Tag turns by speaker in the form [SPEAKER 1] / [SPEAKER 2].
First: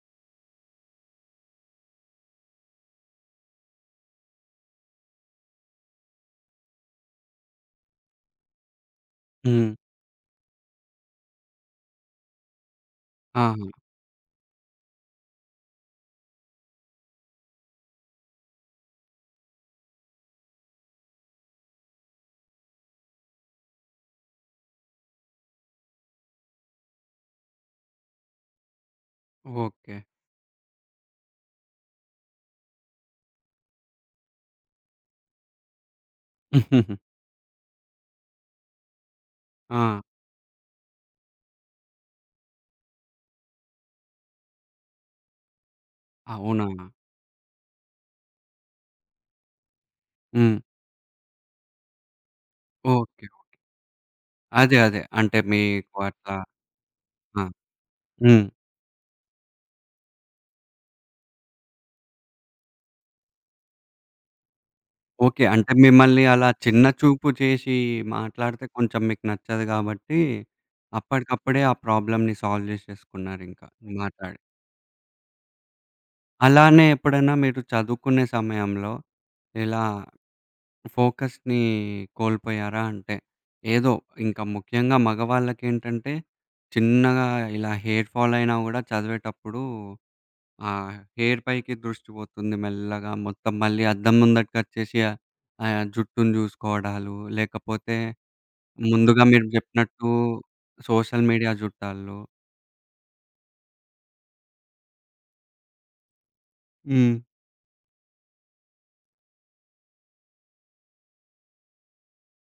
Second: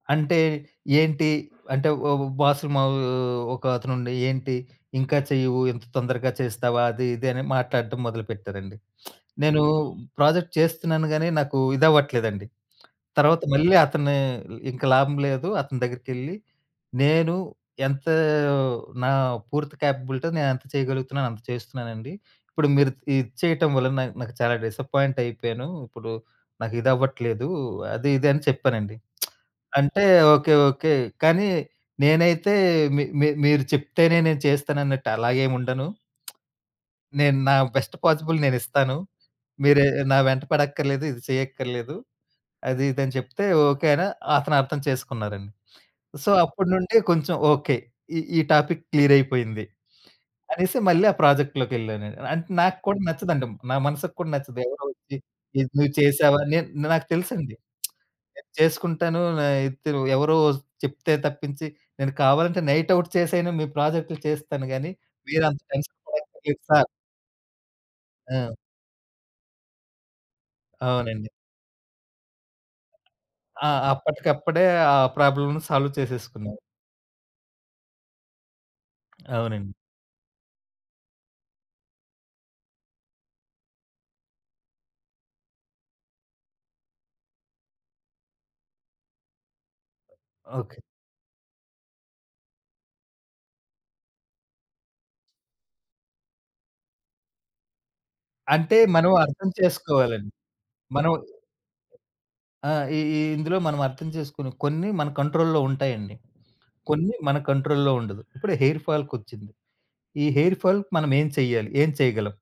[SPEAKER 1] అంటే ఏంటి అంటే ఓ ఓ బాస్ మా ఒక అతను ఉండి, "ఏంటి ఇంకా చెయ్యవు? ఎంత తొందరగా చేస్తావా? అది, ఇది" అని మాట్లాడటం మొదలుపెట్టారండి. నేను
[SPEAKER 2] హ్మ్.
[SPEAKER 1] ప్రాజెక్ట్ చేస్తున్నాను గానీ, నాకు ఇదవ్వట్లేదండి. తర్వాత
[SPEAKER 2] ఆహా!
[SPEAKER 1] మళ్ళీ అతనే, ఇ ఇంకా లాభం లేదు అని, అతని దగ్గరికెళ్లి నేను, "ఎంత నా పూర్తి క్యాపబిలిటీతో నేనంత చేయగలుగుతున్నానో, అంత చేస్తున్నానండి. ఇప్పుడు మీరు ఇది చేయటం వలన నా నాకు చాలా డిసప్పాయింట్ అయిపోయాను. ఇప్పుడు నాకిదవ్వట్లేదు. అది, ఇది" అని చెప్పానండి.
[SPEAKER 2] ఓకే.
[SPEAKER 1] అంటే, ఓకే, ఓకే. కానీ నేనైతే మీ మీ మీరు చెప్తేనే నేను చేస్తానన్నట్టు అలాగేముండను. నేను నా బెస్ట్ పాజిబుల్ నేనిస్తాను. మీరు ఎ
[SPEAKER 2] ఆ!
[SPEAKER 1] ఎ నా వెంట పడక్కర్లేదు. ఇది చేయక్కర్లేదు. అది, ఇది అని చెప్తే, "ఓకే." అనా అని అతను అర్థం చేసుకున్నారండి. సో, అప్పటి
[SPEAKER 2] అవునా?
[SPEAKER 1] నుండి కొంచెం, ఓకే. ఈ ఈ టాపిక్ క్లియర్ అయిపోయింది
[SPEAKER 2] హ్మ్.
[SPEAKER 1] అనేసి, మళ్ళీ ఆ ప్రాజెక్ట్‌లోకి వెళ్లానండి. అంటే నాకు కూడా
[SPEAKER 2] ఓకే. ఓకే.
[SPEAKER 1] నచ్చదండి. నా మనసుకి కూడా నచ్చదు.
[SPEAKER 2] అదే
[SPEAKER 1] ఎవరో
[SPEAKER 2] అదే.
[SPEAKER 1] వచ్చి,
[SPEAKER 2] అంటే మీ
[SPEAKER 1] "ఇది నువ్వు
[SPEAKER 2] వర్త
[SPEAKER 1] చేసావా?" నే నాకు
[SPEAKER 2] ఆ!
[SPEAKER 1] తెలుసండి.
[SPEAKER 2] హ్మ్.
[SPEAKER 1] నేను చేసుకుంటాను. అయ్ త ఎవరో చెప్తే తప్పించి, నేను కావాలంటే నైట్ ఔట్ చేసైనా మీ ప్రాజెక్టులు చేస్తాను గానీ,
[SPEAKER 2] ఓకే.
[SPEAKER 1] మీరంత
[SPEAKER 2] అంటే
[SPEAKER 1] టెన్షన్
[SPEAKER 2] మిమ్మల్ని అలా
[SPEAKER 1] పడట్లేదు
[SPEAKER 2] చిన్న
[SPEAKER 1] సార్.
[SPEAKER 2] చూపు చేశి
[SPEAKER 1] ఆ!
[SPEAKER 2] మాట్లాడితే కొంచెం మీకు నచ్చదు గాబట్టి
[SPEAKER 1] అవునండి.
[SPEAKER 2] అప్పడికప్పుడే, ఆ ప్రాబ్లమ్‌ని సాల్వ్ జేశేసుకున్నారింకా
[SPEAKER 1] ఆ!
[SPEAKER 2] మాట్లాడి.
[SPEAKER 1] అప్పటికప్పుడే ఆ ప్రాబ్లమ్‌ని సాల్వ్ చేసేసుకున్నాను.
[SPEAKER 2] అలానే ఎప్పుడైనా మీరు చదువుకునే సమయంలో
[SPEAKER 1] అవునండి.
[SPEAKER 2] ఇలా ఫోకస్‌ని కోల్పోయారా? అంటే ఏదో ఇంకా ముఖ్యంగా మగవాళ్ళకేంటంటే చిన్నగా ఇలా హెయిర్ ఫాల్ అయినా కూడా చదివేటప్పుడు
[SPEAKER 1] ఓకే.
[SPEAKER 2] ఆహ్, హెయిర్ పైకి దృష్టి పోతుంది. మెల్లగా మొత్తం మళ్ళీ అద్దం ముందటికి వచ్చేసి ఆహ్, జుట్టుని చూసుకోవడాలు, లేకపోతే
[SPEAKER 1] అంటే మనం
[SPEAKER 2] ముందుగా మీరు
[SPEAKER 1] అర్థం
[SPEAKER 2] జెప్పినట్టు
[SPEAKER 1] చేసుకోవాలండి. మనం
[SPEAKER 2] సోషల్ మీడియా చూట్టాల్లో
[SPEAKER 1] ఆ! ఈ ఈ ఇందులో మనం అర్థం చేసుకునే కొన్ని మన కంట్రోల్‌లో ఉంటాయండి. కొన్ని
[SPEAKER 2] హ్మ్.
[SPEAKER 1] మన కంట్రోల్‌లో ఉండదు. ఇప్పుడే హెయిర్ ఫాల్‌కొచ్చింది. ఈ హెయిర్ ఫాల్‌కి మనమేం చెయ్యాలి? ఏం చేయగలం?